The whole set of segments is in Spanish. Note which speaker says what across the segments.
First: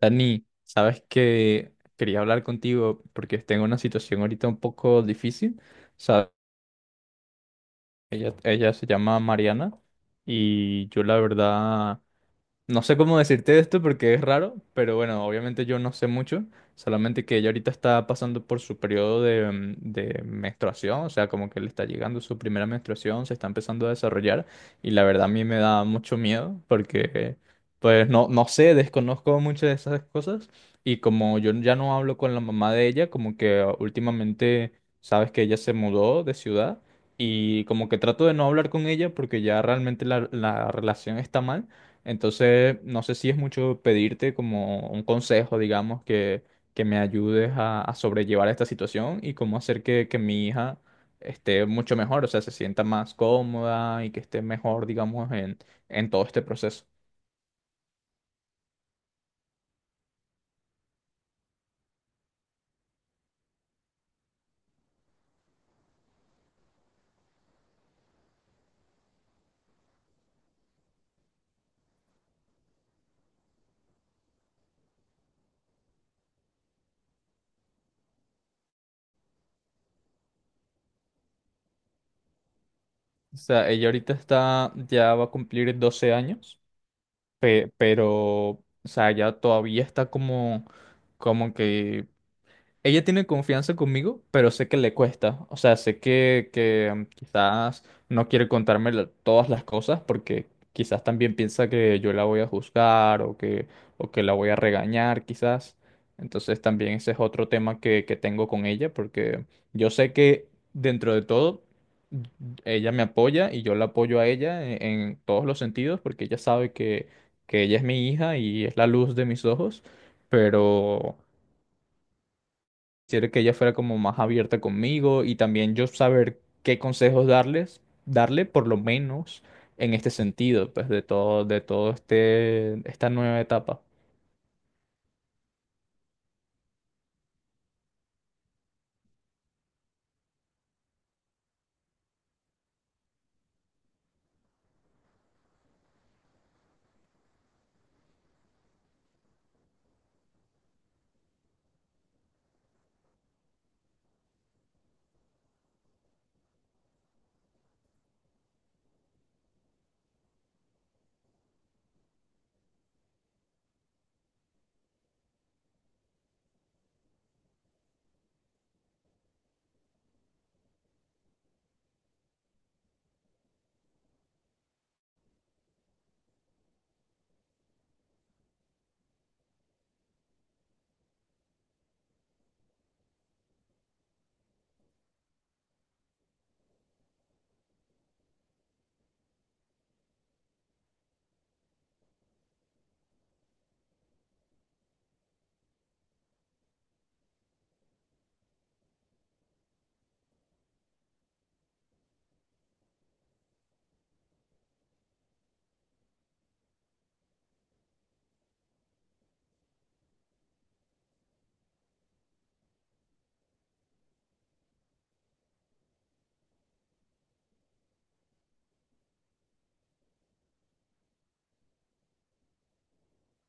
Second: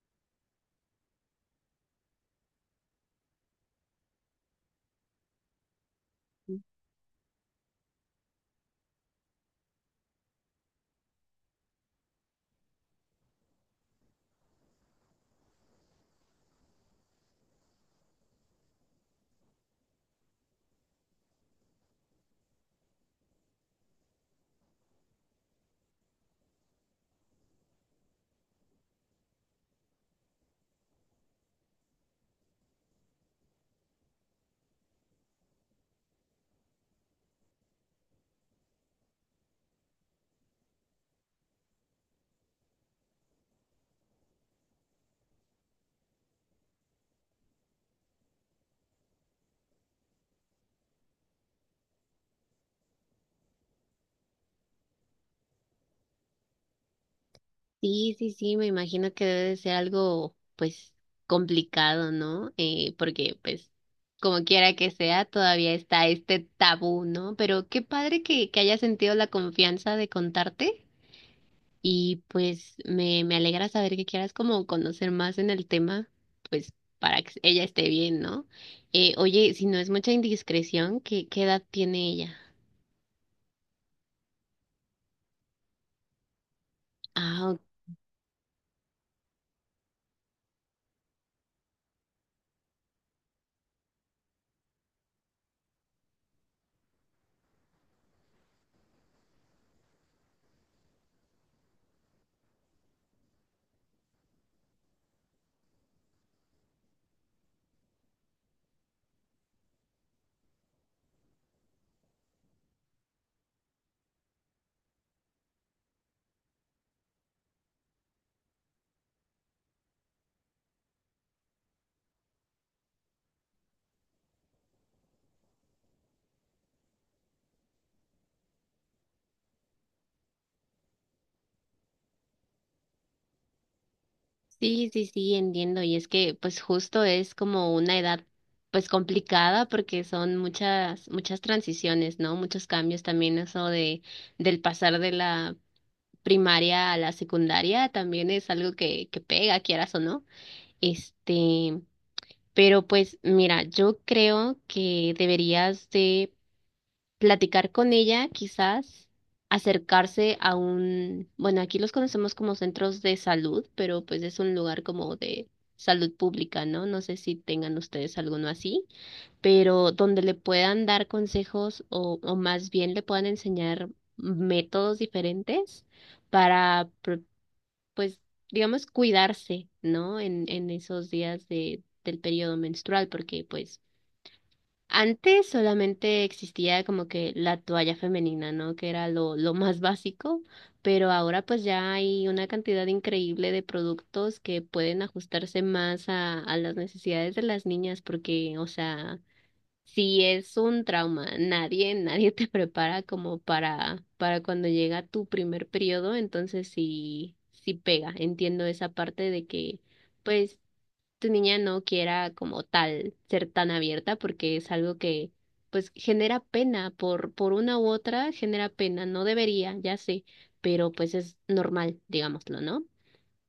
Speaker 1: Dani, sabes que quería hablar contigo porque tengo una situación ahorita un poco difícil. Sa- ella se llama Mariana y yo la verdad no sé cómo decirte esto porque es raro, pero bueno, obviamente yo no sé mucho, solamente que ella ahorita está pasando por su periodo de, de menstruación, o sea, como que le está llegando su primera menstruación, se está empezando a desarrollar y la verdad a mí me da mucho miedo porque pues no, no sé, desconozco muchas de esas cosas. Y como yo ya no hablo con la mamá de ella, como que últimamente sabes que ella se mudó de ciudad y como que trato de no hablar con ella porque ya realmente la relación está mal. Entonces, no sé si es mucho pedirte como un consejo, digamos, que me ayudes a sobrellevar esta situación y cómo hacer que mi hija esté mucho mejor, o sea, se sienta más cómoda y que esté mejor, digamos, en todo este proceso.
Speaker 2: Sí, sí, sí, me imagino que debe de ser algo, pues, complicado, ¿no? Porque, pues, como quiera que sea, todavía está este tabú, ¿no? Pero qué padre que hayas sentido la confianza de contarte y, pues, me alegra saber que quieras como conocer más en el tema, pues, para que ella esté bien, ¿no? Oye, si no es mucha indiscreción, ¿qué edad tiene ella?
Speaker 1: O sea, ella ahorita está, ya va a cumplir 12 años,
Speaker 2: Ah.
Speaker 1: pero, o sea, ya todavía está como, como que ella tiene confianza conmigo, pero sé que le cuesta. O sea, sé que quizás no quiere contarme todas las cosas porque quizás también piensa que yo la voy a juzgar o que la voy a regañar, quizás. Entonces también ese es otro tema que tengo con ella porque yo sé que dentro de todo mm, ella me apoya y yo la apoyo a ella en todos los sentidos porque ella sabe que ella es mi hija y es la luz de mis ojos, pero quisiera que ella fuera como más abierta conmigo y también yo saber qué consejos darles, darle por lo menos en este sentido, pues de todo este, esta nueva etapa.
Speaker 2: Sí, sí, sí, entiendo. Y es que, pues, justo es como una edad, pues, complicada porque son muchas, muchas transiciones, ¿no? Muchos cambios también eso del pasar de la primaria a la secundaria también es algo que pega, quieras o no. Este, pero pues, mira, yo creo que deberías de platicar con ella, quizás acercarse a un, bueno, aquí los conocemos como centros de salud, pero pues es un lugar como de salud pública, ¿no? No sé si tengan ustedes alguno así, pero donde le puedan dar consejos o más bien le puedan enseñar métodos diferentes para, pro- pues, digamos, cuidarse, ¿no? En esos días del periodo menstrual, porque pues antes solamente existía como que la toalla femenina, ¿no? Que era lo más básico, pero ahora pues ya hay una cantidad increíble de productos que pueden ajustarse más a las necesidades de las niñas, porque, o sea, si es un trauma, nadie, nadie te prepara como para cuando llega tu primer periodo, entonces sí, sí pega. Entiendo esa parte de que pues tu niña no quiera como tal ser tan abierta porque es algo que pues genera pena por una u otra, genera pena, no debería, ya sé, pero pues es normal, digámoslo, ¿no?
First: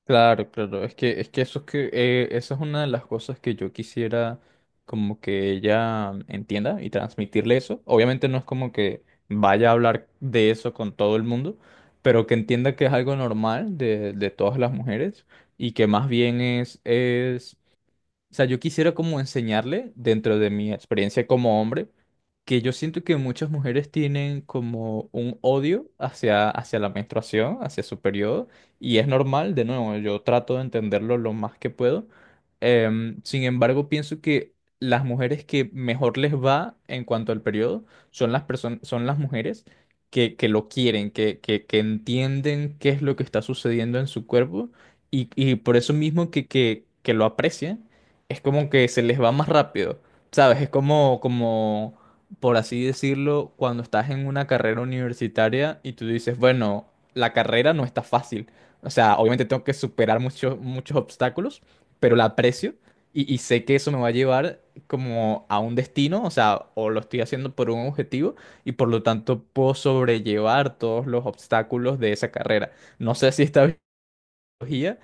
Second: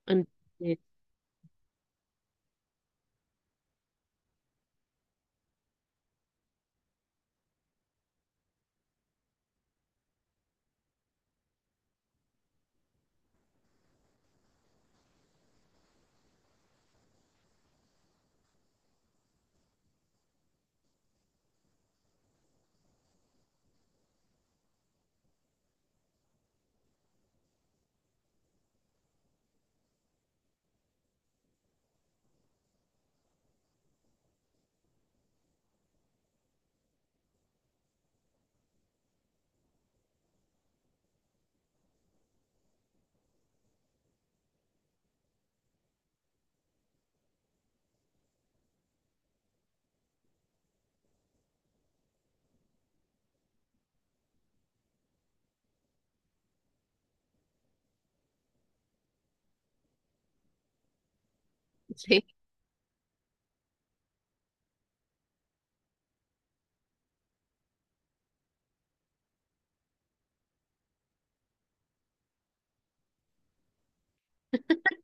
Speaker 1: Claro,
Speaker 2: Entonces,
Speaker 1: claro, es que eso es que, eso es una de las cosas que yo quisiera como que ella entienda y transmitirle eso. Obviamente no es como que vaya a hablar de eso con todo el mundo, pero que entienda que es algo normal de todas las mujeres y que más bien es... O sea, yo quisiera como enseñarle, dentro de mi experiencia como hombre, que yo siento que muchas mujeres tienen como un odio hacia, hacia la menstruación, hacia su periodo, y es normal, de nuevo, yo trato de entenderlo lo más que puedo. Sin embargo, pienso que las mujeres que mejor les va en cuanto al periodo son las personas, son las mujeres que lo quieren, que entienden qué es lo que está sucediendo en su cuerpo y por eso mismo que lo aprecian es como que se les va más rápido, ¿sabes? Es como, como, por así decirlo, cuando estás en una carrera universitaria y tú dices, bueno, la carrera no está fácil. O sea, obviamente tengo que superar muchos, muchos obstáculos, pero la
Speaker 2: sí,
Speaker 1: aprecio y sé que eso me va a llevar como a un destino, o sea, o lo estoy haciendo por un objetivo y por lo tanto puedo sobrellevar todos los obstáculos de esa carrera. No sé si está tecnología,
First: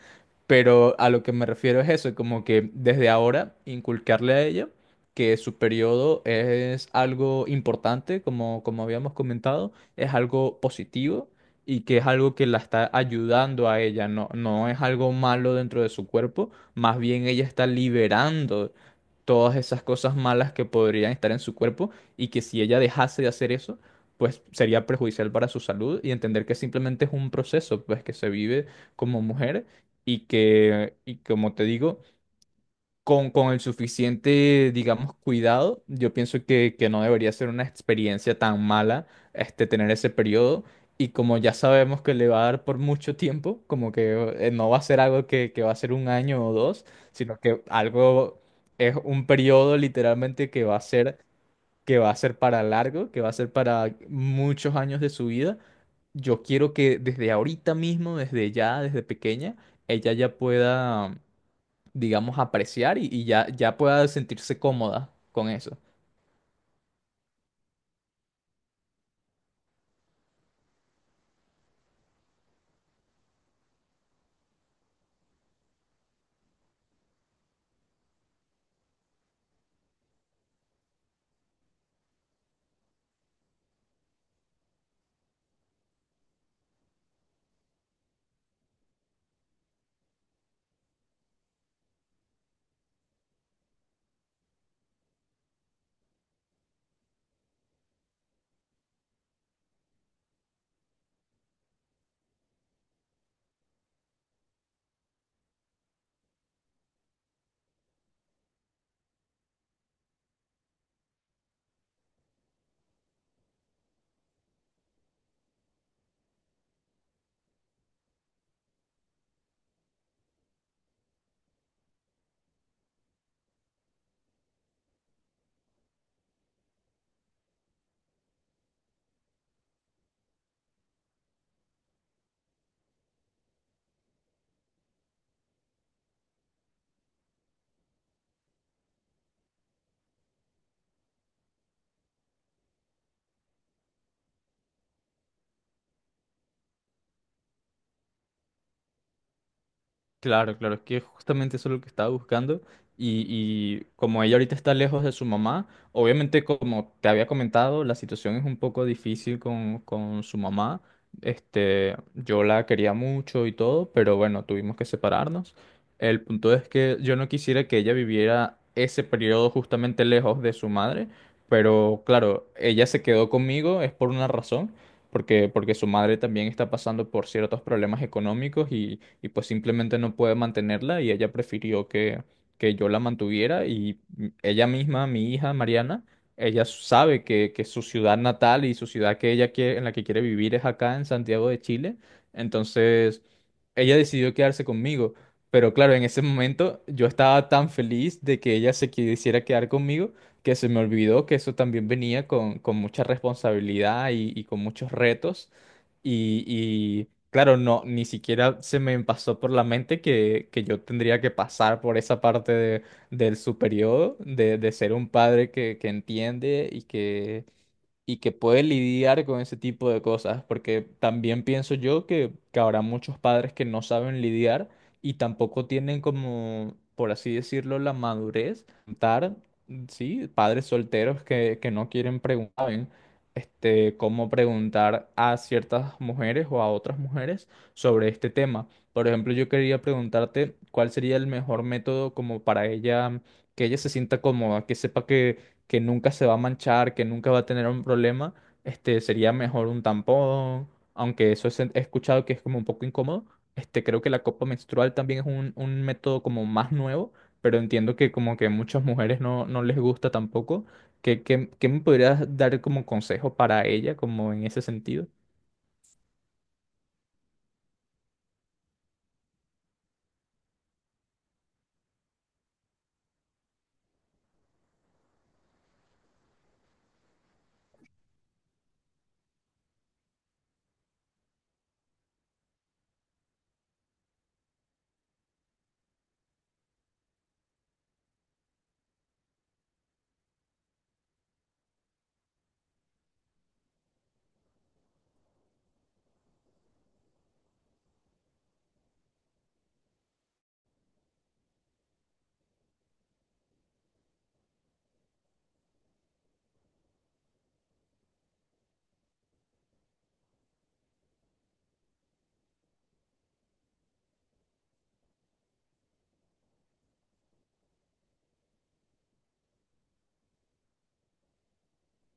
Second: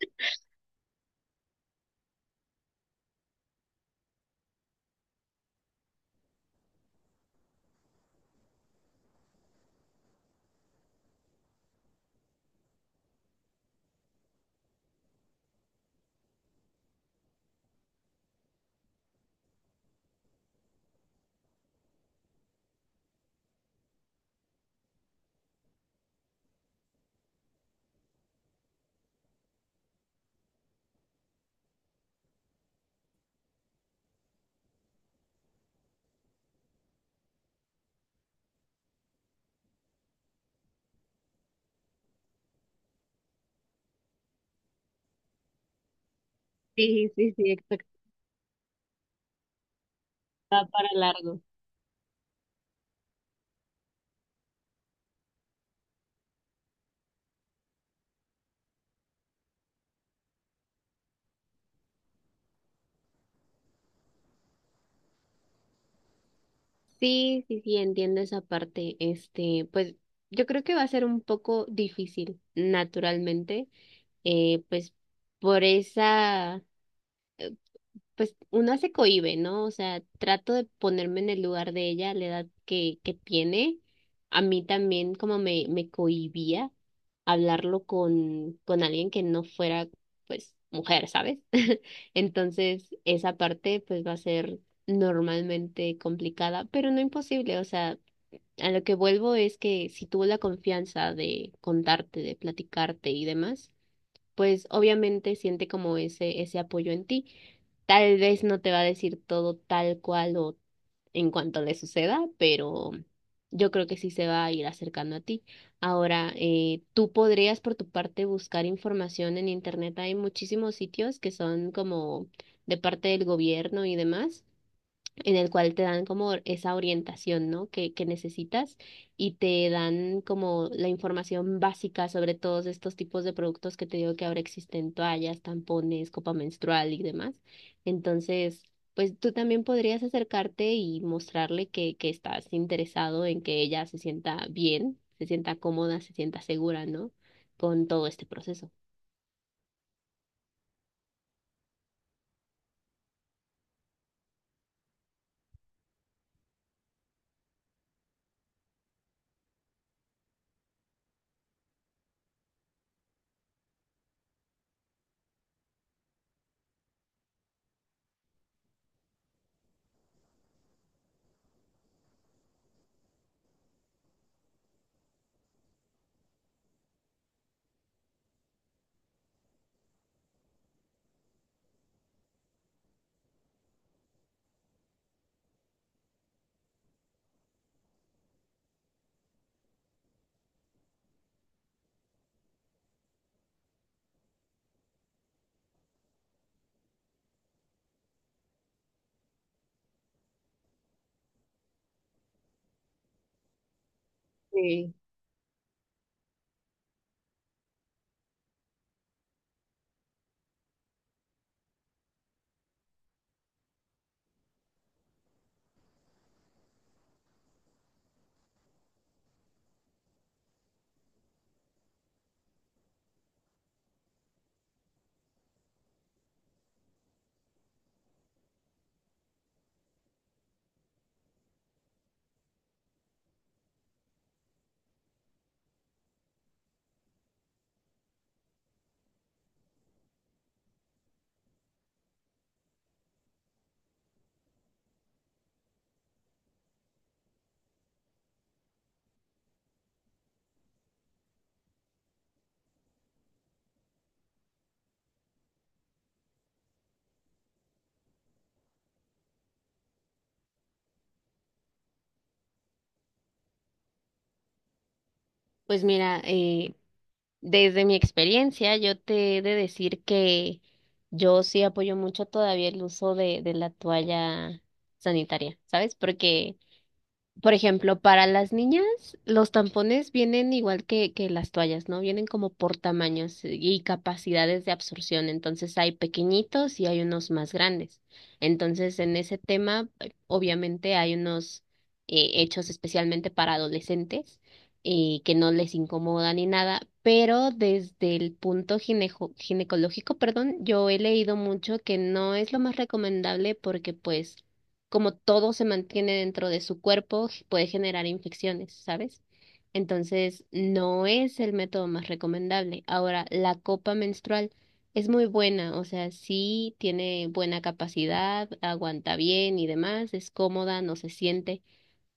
Speaker 1: pero a lo que me refiero es eso, como que desde ahora inculcarle a ella que su periodo es algo importante, como, como habíamos comentado, es algo positivo y que es algo que la está ayudando a ella, no, no es algo malo dentro de su cuerpo, más bien ella está liberando todas esas cosas malas que podrían estar en su cuerpo y que si ella dejase de hacer eso, pues sería perjudicial para su salud, y entender que simplemente es un proceso, pues, que se vive como mujer y que, y como te digo, con el suficiente, digamos, cuidado, yo pienso que no debería ser una experiencia tan mala este, tener ese periodo. Y como ya sabemos que le va a dar por mucho tiempo, como que no va a ser algo que va a ser un año o dos,
Speaker 2: sí, sí,
Speaker 1: sino
Speaker 2: sí,
Speaker 1: que
Speaker 2: exacto,
Speaker 1: algo, es un periodo literalmente que
Speaker 2: va
Speaker 1: va a
Speaker 2: para
Speaker 1: ser,
Speaker 2: largo.
Speaker 1: que va a ser para largo, que va a ser para muchos años de su vida. Yo quiero que desde ahorita mismo, desde ya, desde pequeña, ella ya pueda, digamos, apreciar y ya, ya pueda sentirse cómoda con eso.
Speaker 2: Sí, sí, sí, entiendo esa parte. Pues yo creo que va a ser un poco difícil, naturalmente, pues por esa pues una se cohíbe, ¿no? O sea, trato de ponerme en el lugar de ella, la edad que tiene. A mí también como me cohibía hablarlo con alguien que no fuera, pues, mujer, ¿sabes? Entonces, esa parte, pues, va a ser normalmente complicada, pero no imposible. O sea, a lo que vuelvo es que si tuvo la confianza de contarte, de platicarte y demás pues obviamente siente como ese apoyo en ti. Tal vez no te va a decir todo tal cual o en cuanto le suceda, pero yo creo que sí se va a ir acercando a ti. Ahora, tú podrías por tu parte buscar información en internet. Hay muchísimos sitios que son como de parte del gobierno y demás en el cual te dan como esa orientación, ¿no? Que necesitas y te dan como la información básica sobre todos estos tipos de productos que te digo que ahora existen, toallas, tampones, copa menstrual y demás. Entonces, pues tú también podrías acercarte y mostrarle que estás interesado en que ella se sienta bien, se sienta cómoda, se sienta segura, ¿no? Con todo este proceso.
Speaker 1: Claro, claro, es que justamente eso es lo que estaba buscando. Y como ella ahorita está lejos de su mamá, obviamente como te había comentado, la situación es un poco difícil con su mamá. Este, yo la quería mucho y todo, pero bueno, tuvimos que separarnos. El punto es que yo no quisiera que ella viviera ese periodo justamente lejos de su madre, pero claro, ella se quedó conmigo, es por una razón, porque, porque su madre también está pasando por ciertos problemas económicos y pues simplemente no puede mantenerla y ella prefirió que yo la mantuviera. Y ella misma, mi hija Mariana, ella sabe que su ciudad natal y su ciudad que ella quiere, en la que quiere vivir es acá en Santiago de Chile, entonces ella decidió quedarse conmigo. Pero claro, en ese momento yo estaba tan feliz de que ella se quisiera quedar conmigo que se me olvidó que eso también venía con mucha responsabilidad y con muchos
Speaker 2: Sí.
Speaker 1: retos. Y, claro, no, ni siquiera se me pasó por la mente que yo tendría que pasar por esa del su periodo, de ser un padre que entiende y que puede lidiar con ese tipo de cosas, porque también pienso yo que habrá muchos padres que no saben lidiar y tampoco tienen como, por así decirlo, la madurez, dar, sí, padres solteros que no quieren preguntar, ¿saben? Este, cómo preguntar a ciertas mujeres o a otras mujeres sobre este tema. Por ejemplo, yo quería preguntarte cuál sería el mejor método como para ella, que ella se sienta cómoda, que sepa que nunca se va a manchar, que nunca va a tener un problema, este, sería mejor un tampón, aunque he escuchado que es como un poco incómodo. Este, creo que la copa menstrual también es un método como más nuevo, pero entiendo que como que muchas mujeres no, no les gusta tampoco. ¿Qué, qué, qué me podrías dar como consejo para ella, como en ese sentido?
Speaker 2: Pues mira, desde mi experiencia, yo te he de decir que yo sí apoyo mucho todavía el uso de la toalla sanitaria, ¿sabes? Porque por ejemplo, para las niñas, los tampones vienen igual que las toallas, ¿no? Vienen como por tamaños y capacidades de absorción. Entonces hay pequeñitos y hay unos más grandes. Entonces, en ese tema, obviamente hay unos hechos especialmente para adolescentes, que no les incomoda ni nada, pero desde el punto ginecológico, perdón, yo he leído mucho que no es lo más recomendable porque pues como todo se mantiene dentro de su cuerpo, puede generar infecciones, ¿sabes? Entonces, no es el método más recomendable. Ahora, la copa menstrual es muy buena, o sea, sí tiene buena capacidad, aguanta bien y demás, es cómoda, no se siente.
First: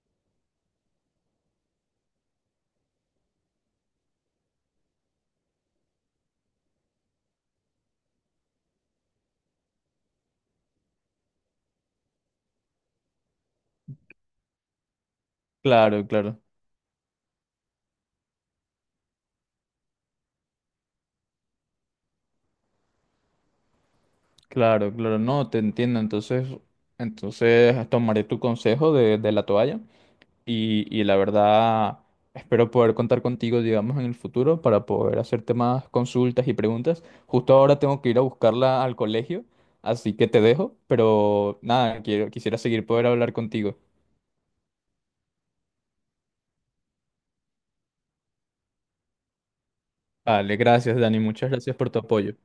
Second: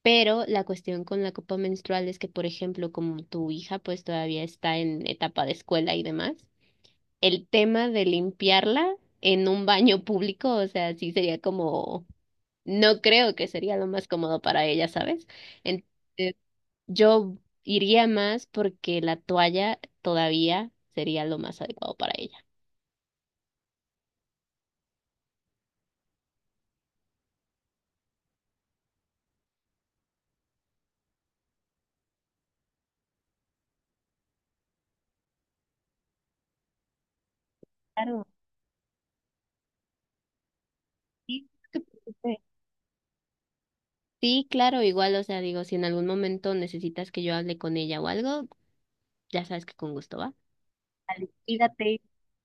Speaker 2: Pero la cuestión con la copa menstrual es que, por ejemplo, como tu hija pues todavía está en etapa de escuela y demás, el tema de limpiarla en un baño público, o sea, sí sería como no creo que sería lo más cómodo para ella, ¿sabes?
Speaker 1: Claro,
Speaker 2: Entonces,
Speaker 1: claro,
Speaker 2: yo iría más porque la toalla todavía sería lo más adecuado para ella.
Speaker 1: claro, claro, no, te entiendo. Entonces, entonces tomaré tu consejo de la toalla. Y, y la verdad espero poder contar contigo, digamos, en el futuro para poder hacerte más consultas y preguntas. Justo ahora tengo que ir a
Speaker 2: Claro,
Speaker 1: buscarla al colegio, así que te dejo,
Speaker 2: sí,
Speaker 1: pero
Speaker 2: no te
Speaker 1: nada, quiero,
Speaker 2: preocupes.
Speaker 1: quisiera seguir poder hablar contigo.
Speaker 2: Sí, claro, igual, o sea, digo, si en algún momento necesitas que yo hable con ella o algo, ya sabes que con gusto va.
Speaker 1: Vale, gracias, Dani,
Speaker 2: Vale,
Speaker 1: muchas gracias por tu
Speaker 2: cuídate.
Speaker 1: apoyo.